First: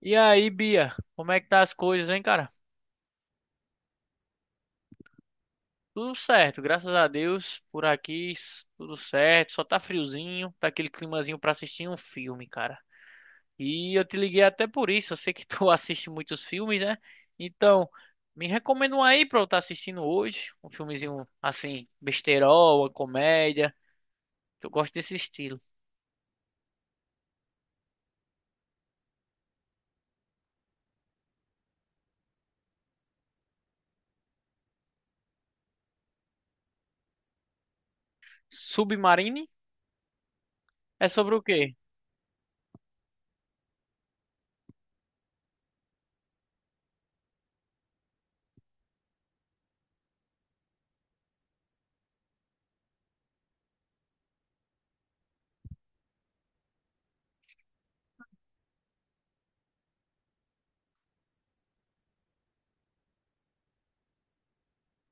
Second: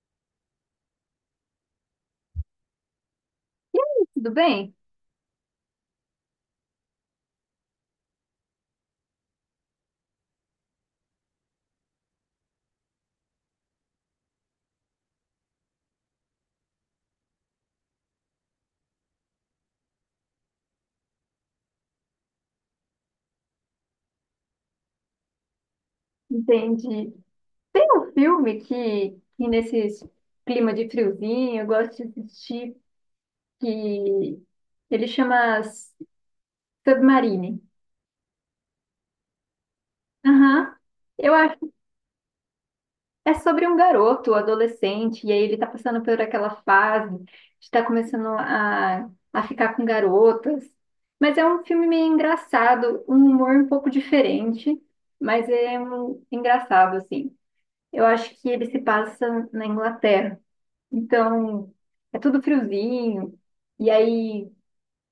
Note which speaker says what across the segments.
Speaker 1: E aí, Bia, como é que tá as coisas, hein, cara?
Speaker 2: Tudo bem?
Speaker 1: Tudo certo, graças a Deus, por aqui, tudo certo, só tá friozinho, tá aquele climazinho pra assistir um filme, cara. E eu te liguei até por isso, eu sei que tu assiste muitos filmes, né? Então, me recomenda um aí pra eu estar assistindo hoje, um filmezinho assim, besterol, uma comédia, que eu gosto desse estilo.
Speaker 2: Entendi. Tem um filme que nesse clima de friozinho eu gosto de assistir, que ele chama Submarine.
Speaker 1: Submarine
Speaker 2: Aham.
Speaker 1: é
Speaker 2: Eu
Speaker 1: sobre o
Speaker 2: acho que
Speaker 1: quê?
Speaker 2: é sobre um garoto, adolescente, e aí ele tá passando por aquela fase de estar começando a ficar com garotas. Mas é um filme meio engraçado, um humor um pouco diferente, mas é um, engraçado, assim. Eu acho que ele se passa na Inglaterra. Então, é tudo friozinho. E aí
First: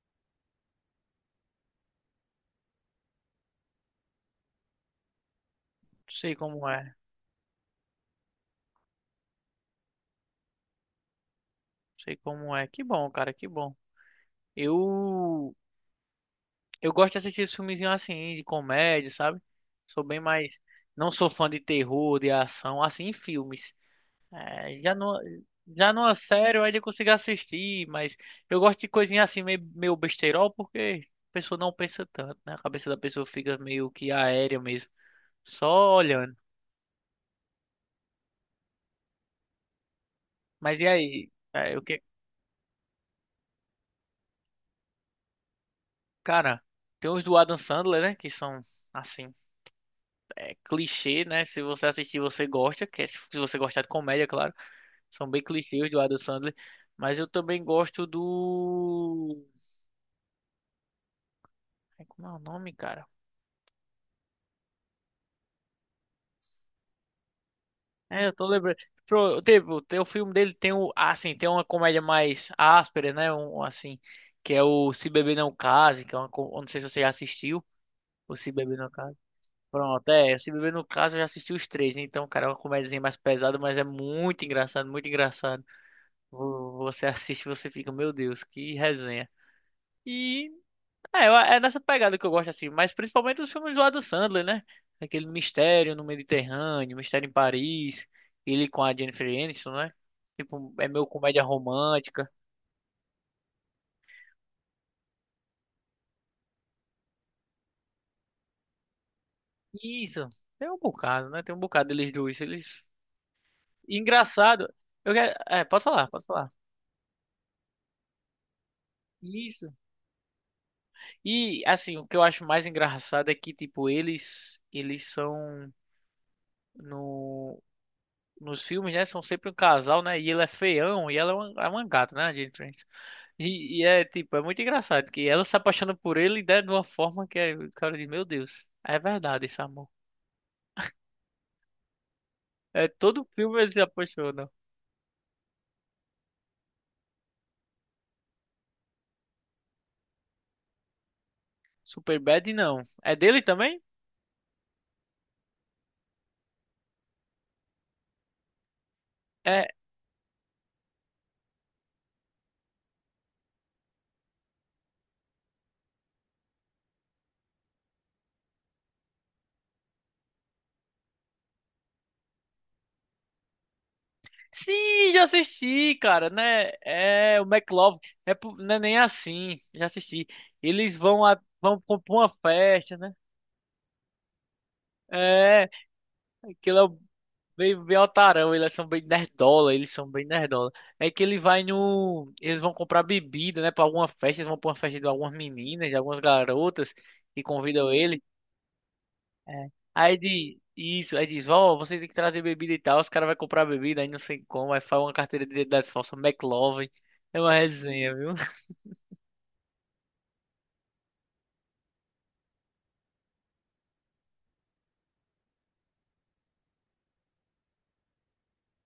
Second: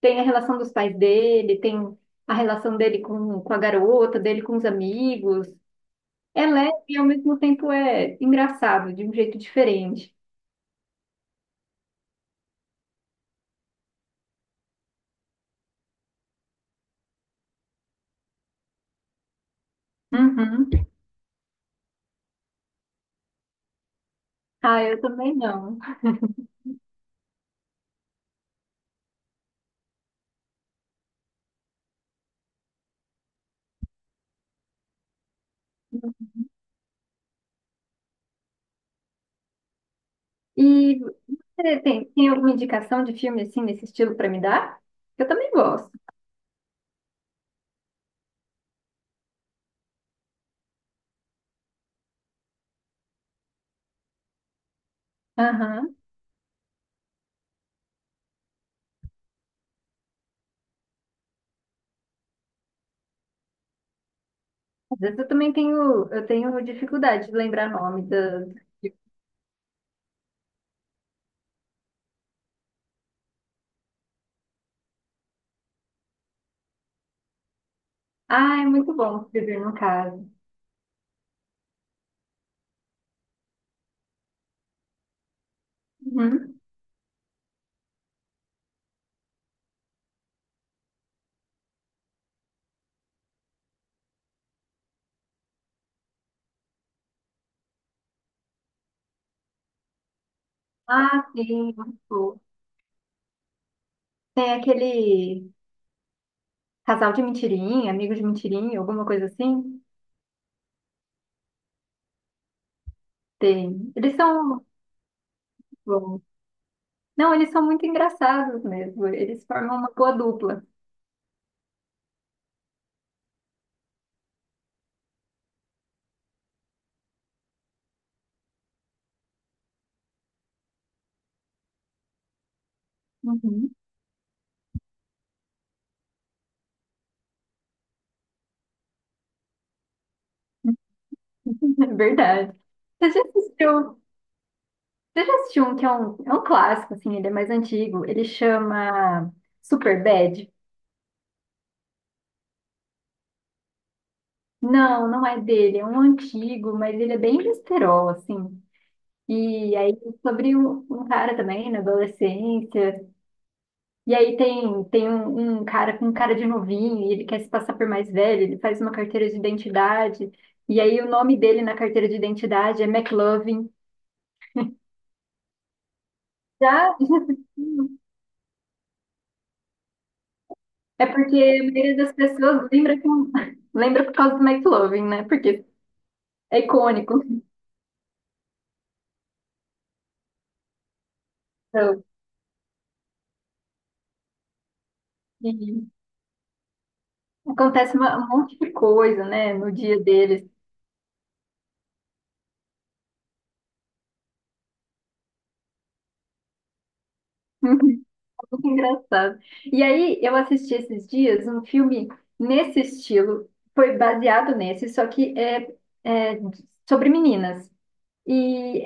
Speaker 2: tem a relação dos pais dele, tem a relação dele com a garota, dele com os amigos.
Speaker 1: Não sei
Speaker 2: É
Speaker 1: como
Speaker 2: leve
Speaker 1: é, não
Speaker 2: e ao mesmo tempo é engraçado, de um jeito diferente.
Speaker 1: sei como é. Que bom, cara, que bom. Eu Eu gosto de assistir esses filmezinhos assim, de comédia, sabe? Sou bem mais.
Speaker 2: Uhum.
Speaker 1: Não sou fã de terror, de ação, assim, em filmes. É,
Speaker 2: Ah,
Speaker 1: já
Speaker 2: eu
Speaker 1: não.
Speaker 2: também não.
Speaker 1: Já numa série eu ainda consigo assistir, mas eu gosto de coisinha assim, meio, meio besteirol, porque a pessoa não pensa tanto, né? A cabeça da pessoa fica meio que aérea mesmo, só olhando. Mas e
Speaker 2: E
Speaker 1: aí? É,
Speaker 2: você
Speaker 1: o que...
Speaker 2: tem alguma indicação de filme assim nesse estilo para me dar? Eu também gosto.
Speaker 1: Cara, tem os do Adam Sandler, né? Que são, assim, é, clichê, né? Se você assistir, você gosta, que é se você gostar de comédia, claro. São bem clichês
Speaker 2: Aham.
Speaker 1: do Adam Sandler. Mas eu também gosto do. Ai, como é o nome, cara?
Speaker 2: Às vezes eu também tenho, eu tenho dificuldade de lembrar nome
Speaker 1: É, eu
Speaker 2: da.
Speaker 1: tô lembrando. Teve, tem o filme dele, tem o. Ah, sim, tem uma comédia mais áspera, né? Um, assim, que é o Se Beber Não Case, que é uma. Eu não sei se você já assistiu. O Se
Speaker 2: Ah, é
Speaker 1: Beber Não
Speaker 2: muito
Speaker 1: Case.
Speaker 2: bom escrever no
Speaker 1: Pronto,
Speaker 2: caso.
Speaker 1: é. Se Beber Não Case, eu já assisti os três. Então, cara, é uma comédiazinha mais pesada, mas é muito engraçado, muito engraçado. Você assiste, você fica, meu Deus, que resenha. E é, é nessa pegada que eu gosto assim, mas principalmente os filmes do Adam Sandler, né? Aquele Mistério no Mediterrâneo, Mistério em Paris, ele com a Jennifer Aniston, né? Tipo, é meio
Speaker 2: Ah,
Speaker 1: comédia
Speaker 2: sim, muito
Speaker 1: romântica.
Speaker 2: bom. Tem aquele casal de mentirinha, amigo de mentirinha, alguma coisa assim?
Speaker 1: Isso, tem um bocado, né? Tem um bocado deles dois, eles...
Speaker 2: Tem. Eles são muito
Speaker 1: Engraçado, eu quero... É, pode falar,
Speaker 2: bons.
Speaker 1: pode falar.
Speaker 2: Não, eles são muito engraçados mesmo. Eles
Speaker 1: Isso.
Speaker 2: formam uma boa dupla.
Speaker 1: E, assim, o que eu acho mais engraçado é que, tipo, eles... Eles são... No... Nos filmes, né? São sempre um casal, né? E ele é feião e ela é uma gata, né? A Jennifer?
Speaker 2: Uhum.
Speaker 1: E é tipo, é muito engraçado que ela se apaixona por ele, né, de uma forma que é, o cara diz, meu Deus, é verdade esse amor.
Speaker 2: É verdade.
Speaker 1: É
Speaker 2: Você já
Speaker 1: todo filme ele se
Speaker 2: assistiu?
Speaker 1: apaixona.
Speaker 2: Você já assistiu um que é um clássico, assim. Ele é mais antigo. Ele chama Superbad?
Speaker 1: Superbad não. É dele também?
Speaker 2: Não, não é dele, é um antigo, mas ele é bem besterol, assim.
Speaker 1: É.
Speaker 2: E aí, sobre um, um cara também, na adolescência. E aí tem, tem um, um cara com cara de novinho, e ele quer se passar por mais velho. Ele faz uma carteira de identidade, e aí o nome dele na carteira de identidade é McLovin.
Speaker 1: Sim, já assisti, cara, né?
Speaker 2: Já
Speaker 1: É o McLovin. É, não é nem assim. Já assisti. Eles
Speaker 2: é
Speaker 1: vão
Speaker 2: porque
Speaker 1: a,
Speaker 2: a
Speaker 1: vão
Speaker 2: maioria
Speaker 1: pra
Speaker 2: das
Speaker 1: uma
Speaker 2: pessoas
Speaker 1: festa,
Speaker 2: lembra,
Speaker 1: né?
Speaker 2: com, lembra por causa do McLovin, né? Porque
Speaker 1: É,
Speaker 2: é
Speaker 1: aquilo
Speaker 2: icônico.
Speaker 1: bem, bem otarão, eles são bem nerdola, eles são bem nerdola. É que ele vai
Speaker 2: Então,
Speaker 1: no. Eles vão comprar bebida, né? Pra alguma festa, eles vão pra uma festa de algumas meninas,
Speaker 2: e
Speaker 1: de algumas garotas que convidam
Speaker 2: acontece uma
Speaker 1: ele.
Speaker 2: um monte de coisa, né,
Speaker 1: É.
Speaker 2: no dia
Speaker 1: Aí
Speaker 2: deles.
Speaker 1: diz, isso, aí diz, ó, vocês têm que trazer bebida e tal. Os caras vão comprar bebida, aí não sei como, aí faz uma carteira de identidade falsa, McLovin. É uma resenha, viu?
Speaker 2: Que engraçado. E aí, eu assisti esses dias um filme nesse estilo. Foi baseado nesse, só que é, é sobre meninas. E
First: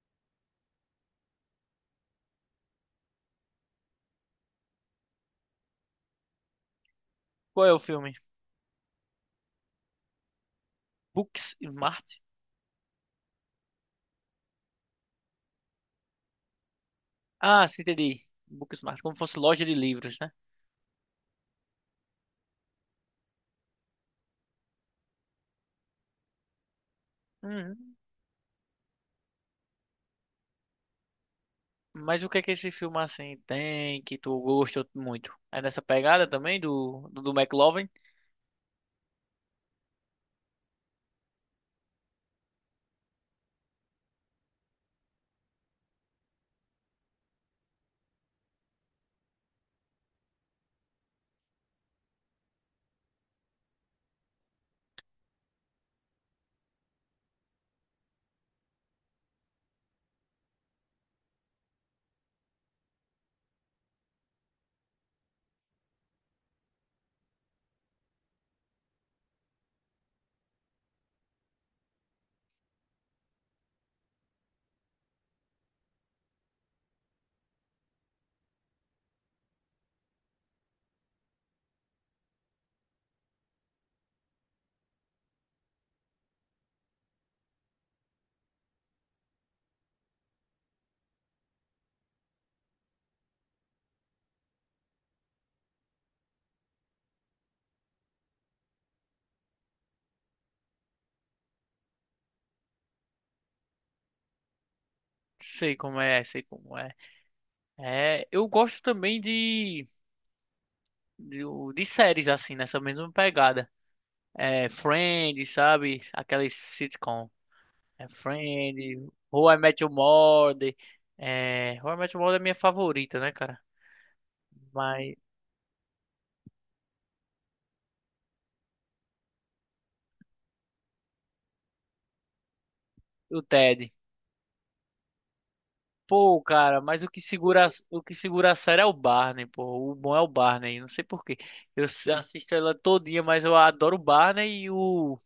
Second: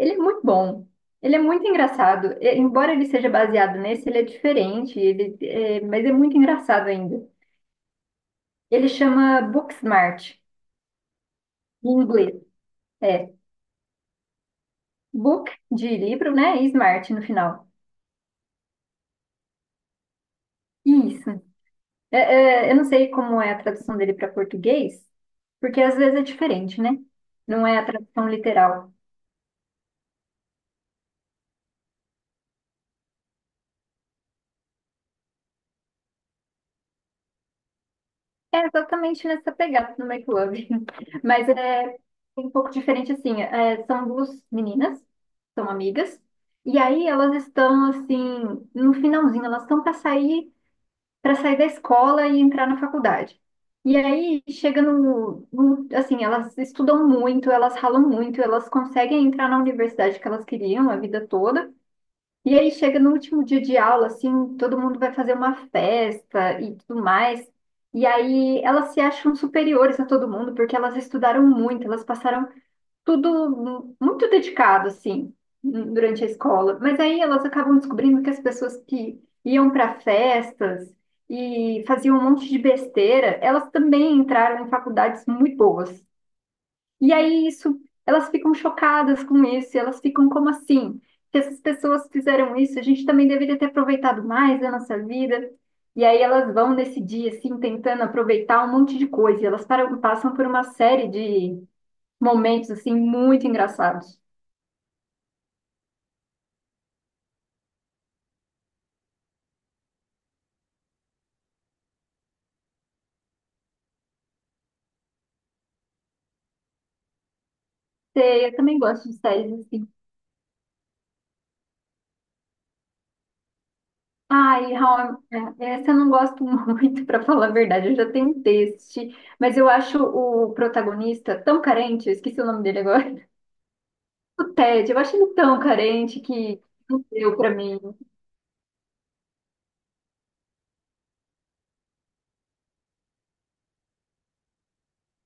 Speaker 2: ele é muito bom. Ele é muito engraçado. E embora ele seja baseado nesse, ele é diferente, ele, é, mas é muito engraçado ainda.
Speaker 1: Qual é o filme?
Speaker 2: Ele chama Booksmart, em
Speaker 1: Booksmart?
Speaker 2: inglês. É, book de livro, né? E smart no
Speaker 1: Ah,
Speaker 2: final.
Speaker 1: sim, entendi. Booksmart, como fosse loja de livros, né?
Speaker 2: Isso. É, é, eu não sei como é a tradução dele para português, porque às vezes é diferente, né? Não é a
Speaker 1: Uhum.
Speaker 2: tradução literal.
Speaker 1: Mas o que é que esse filme assim tem que tu gostou muito? É nessa pegada também do McLovin?
Speaker 2: É exatamente nessa pegada do Make Love. Mas é um pouco diferente, assim. É, são duas meninas, são amigas, e aí elas estão, assim, no finalzinho. Elas estão para sair da escola e entrar na faculdade. E aí chega no, no assim, elas estudam muito, elas ralam muito, elas conseguem entrar na universidade que elas queriam a vida toda. E aí chega no último dia de aula, assim, todo mundo vai fazer uma festa e tudo mais. E aí elas se acham superiores a todo mundo porque elas estudaram muito, elas passaram tudo mu- muito dedicado, assim, n- durante a escola. Mas aí elas acabam descobrindo que as pessoas que iam para festas e faziam um monte de besteira, elas também entraram em faculdades muito boas. E aí isso, elas ficam chocadas com isso, e elas ficam como assim? Se essas pessoas fizeram isso, a gente também deveria ter aproveitado mais da nossa vida. E aí elas vão nesse dia, assim, tentando aproveitar um monte de coisa. E elas param- passam por uma série de momentos, assim, muito engraçados.
Speaker 1: Sei como é, sei como é. É, eu gosto também de, de séries assim, nessa mesma pegada. É, Friends, sabe? Aquelas sitcom. É
Speaker 2: Sei, eu também gosto
Speaker 1: Friends,
Speaker 2: de
Speaker 1: How I
Speaker 2: séries,
Speaker 1: Met
Speaker 2: assim.
Speaker 1: Your Mother. É, How I Met Your Mother é minha favorita, né, cara?
Speaker 2: Ai,
Speaker 1: Mas
Speaker 2: How I- é, essa eu não gosto muito, para falar a verdade. Eu já tentei assistir, mas eu acho o protagonista tão carente. Eu esqueci o nome dele agora.
Speaker 1: o Ted.
Speaker 2: O Ted, eu achei ele tão carente
Speaker 1: Pô,
Speaker 2: que
Speaker 1: cara, mas
Speaker 2: não deu pra mim.
Speaker 1: o que segura a série é o Barney, pô. O bom é o Barney, não sei por quê. Assisto ela todinha, mas eu adoro o Barney e o...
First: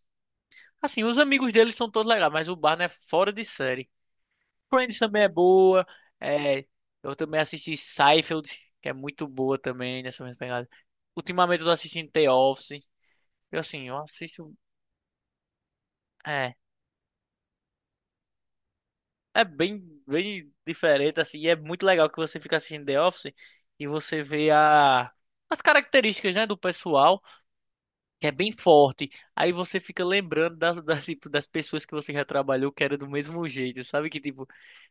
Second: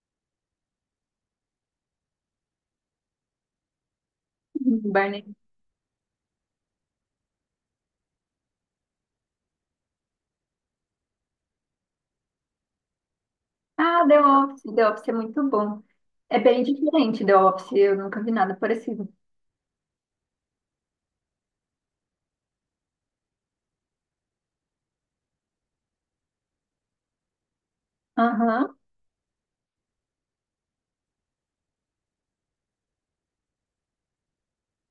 Speaker 1: Assim, os amigos dele são todos legais, mas o Barney é fora de série. Friends também é
Speaker 2: Barney.
Speaker 1: boa. É, eu também assisti Seinfeld, que é muito boa também, nessa mesma pegada. Ultimamente eu tô assistindo The Office. Eu, assim, eu
Speaker 2: Ah, The
Speaker 1: assisto...
Speaker 2: Office. The Office é muito bom. É
Speaker 1: é,
Speaker 2: bem diferente The Office, eu nunca vi nada parecido.
Speaker 1: é bem, bem diferente, assim, e é muito legal que você fica assistindo The Office e você vê a, as características, né, do pessoal, que é bem
Speaker 2: Aham.
Speaker 1: forte. Aí você fica lembrando das, das, tipo, das pessoas que você já trabalhou que era do mesmo jeito, sabe? Que, tipo,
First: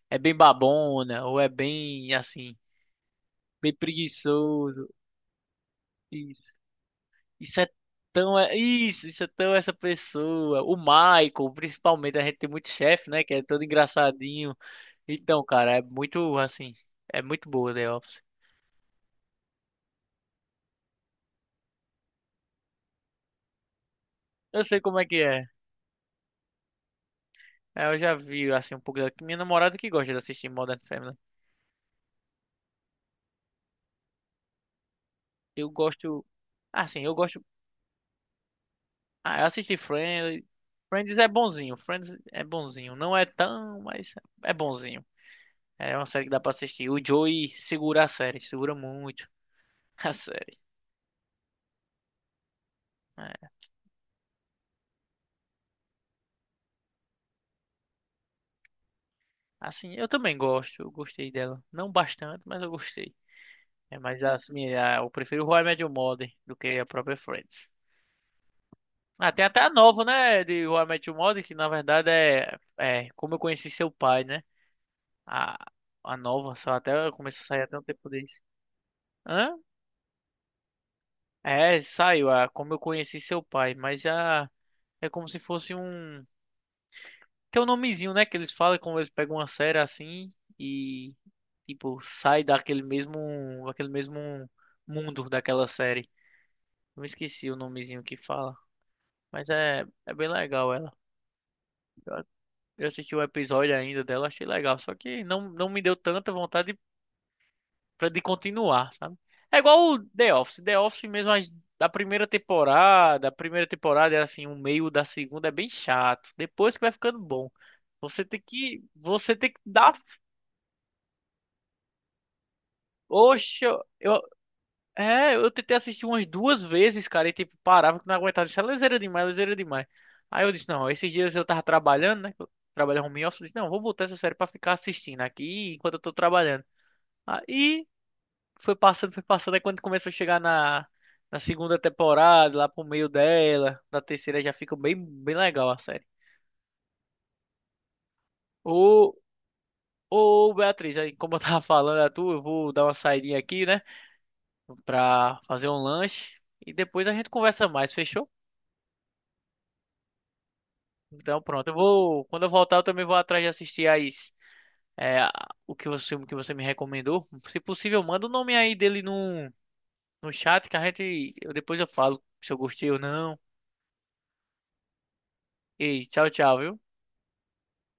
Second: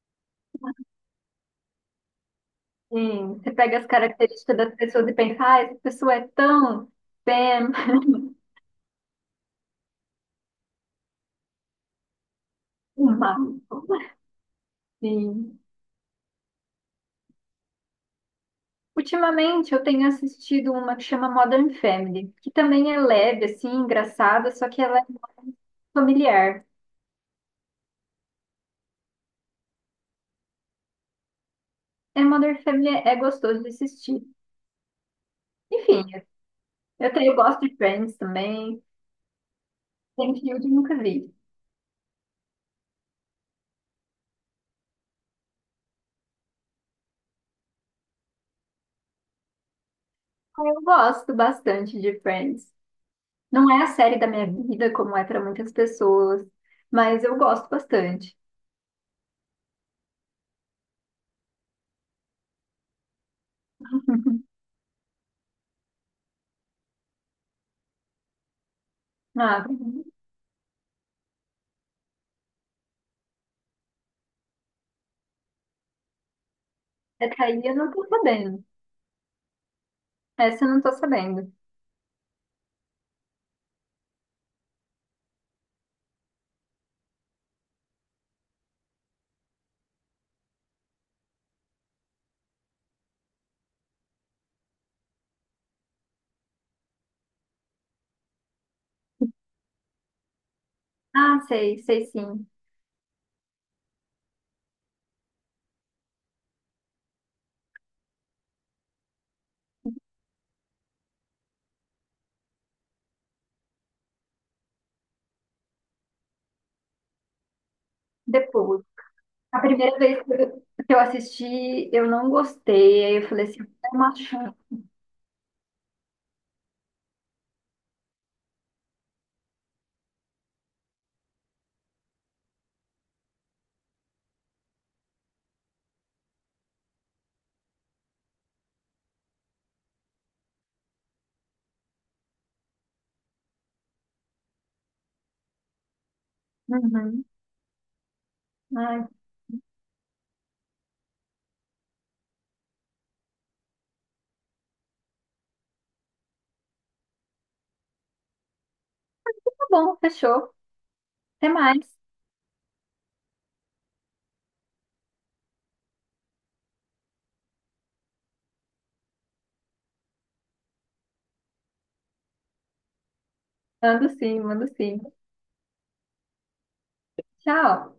Speaker 1: é bem babona, ou é bem, assim,
Speaker 2: Sim, você
Speaker 1: bem
Speaker 2: pega as características das
Speaker 1: preguiçoso.
Speaker 2: pessoas e pensa, ah, essa pessoa é
Speaker 1: Isso,
Speaker 2: tão
Speaker 1: isso é
Speaker 2: Pam,
Speaker 1: tão... isso, isso é tão essa pessoa. O Michael, principalmente, a gente tem muito chefe, né, que
Speaker 2: uma.
Speaker 1: é todo engraçadinho. Então,
Speaker 2: Sim.
Speaker 1: cara, é muito, assim... É muito boa The Office.
Speaker 2: Ultimamente eu tenho assistido uma que chama Modern Family, que também é leve, assim, engraçada,
Speaker 1: Eu
Speaker 2: só
Speaker 1: sei
Speaker 2: que ela
Speaker 1: como
Speaker 2: é
Speaker 1: é que é.
Speaker 2: familiar.
Speaker 1: É, eu já vi, assim, um pouco da... Minha namorada que gosta de assistir Modern Family.
Speaker 2: É, Modern Family é gostoso de assistir.
Speaker 1: Eu
Speaker 2: Enfim,
Speaker 1: gosto... Assim,
Speaker 2: eu,
Speaker 1: eu
Speaker 2: tenho, eu
Speaker 1: gosto...
Speaker 2: gosto de Friends também.
Speaker 1: Ah, eu assisti Friends.
Speaker 2: Seinfeld eu nunca
Speaker 1: Friends é
Speaker 2: vi.
Speaker 1: bonzinho. Friends é bonzinho. Não é tão, mas é bonzinho. É uma série que dá pra assistir. O Joey segura a série. Segura muito a série.
Speaker 2: Ah, eu gosto bastante de Friends.
Speaker 1: É.
Speaker 2: Não é a série da minha vida, como é para muitas pessoas, mas eu gosto bastante.
Speaker 1: Assim, eu também gosto. Eu gostei dela. Não bastante, mas eu gostei. É, mas assim, é, eu prefiro How I Met Your Mother do que a própria Friends. Ah, tem até
Speaker 2: Ah,
Speaker 1: a nova, né? De How I Met Your Mother, que na verdade é, é Como Eu Conheci Seu Pai, né? A, a nova, só até começou
Speaker 2: essa
Speaker 1: a
Speaker 2: aí
Speaker 1: sair
Speaker 2: eu
Speaker 1: até um
Speaker 2: não tô
Speaker 1: tempo desse.
Speaker 2: sabendo.
Speaker 1: Hã?
Speaker 2: Essa eu não tô sabendo.
Speaker 1: É, saiu a Como Eu Conheci Seu Pai, mas já é como se fosse um. Tem um nomezinho, né? Que eles falam como eles pegam uma série assim e, tipo, sai daquele mesmo mundo daquela série. Eu me esqueci o nomezinho que fala, mas é, é bem legal ela.
Speaker 2: Ah, sei, sei sim.
Speaker 1: Eu assisti o episódio ainda dela, achei legal. Só que não, não me deu tanta vontade de, de continuar, sabe? É igual o The Office. The Office mesmo, da primeira temporada, a primeira temporada é assim, o meio da segunda é bem chato. Depois que vai ficando bom.
Speaker 2: Depois.
Speaker 1: Você tem que
Speaker 2: A
Speaker 1: dar.
Speaker 2: primeira vez que eu assisti, eu não gostei. Aí eu falei assim,
Speaker 1: Oxe,
Speaker 2: é uma chance.
Speaker 1: é, eu tentei assistir umas duas vezes, cara, e tipo, parava que não aguentava. Isso é leseira demais, leseira demais. Aí eu disse, não, esses dias eu tava trabalhando, né? Eu trabalhava home office, eu disse, não, vou botar essa série pra ficar assistindo aqui enquanto eu tô trabalhando. Aí foi passando, foi passando. Aí quando começou a chegar na, na segunda temporada, lá pro meio dela, na terceira já fica bem, bem legal a série.
Speaker 2: Uhum. Ai,
Speaker 1: Ô, ô Beatriz, aí como eu tava falando a tu, eu vou dar uma saidinha aqui, né? Pra fazer um lanche. E depois a gente conversa mais, fechou?
Speaker 2: tá bom, fechou.
Speaker 1: Então
Speaker 2: Até
Speaker 1: pronto, eu
Speaker 2: mais.
Speaker 1: vou. Quando eu voltar, eu também vou atrás de assistir as. É, o que você me recomendou. Se possível, manda o nome aí dele no, no chat que a gente. Eu, depois eu falo se eu gostei ou não.
Speaker 2: Mando sim, mando sim.
Speaker 1: Ei, tchau, tchau, viu?
Speaker 2: Tchau.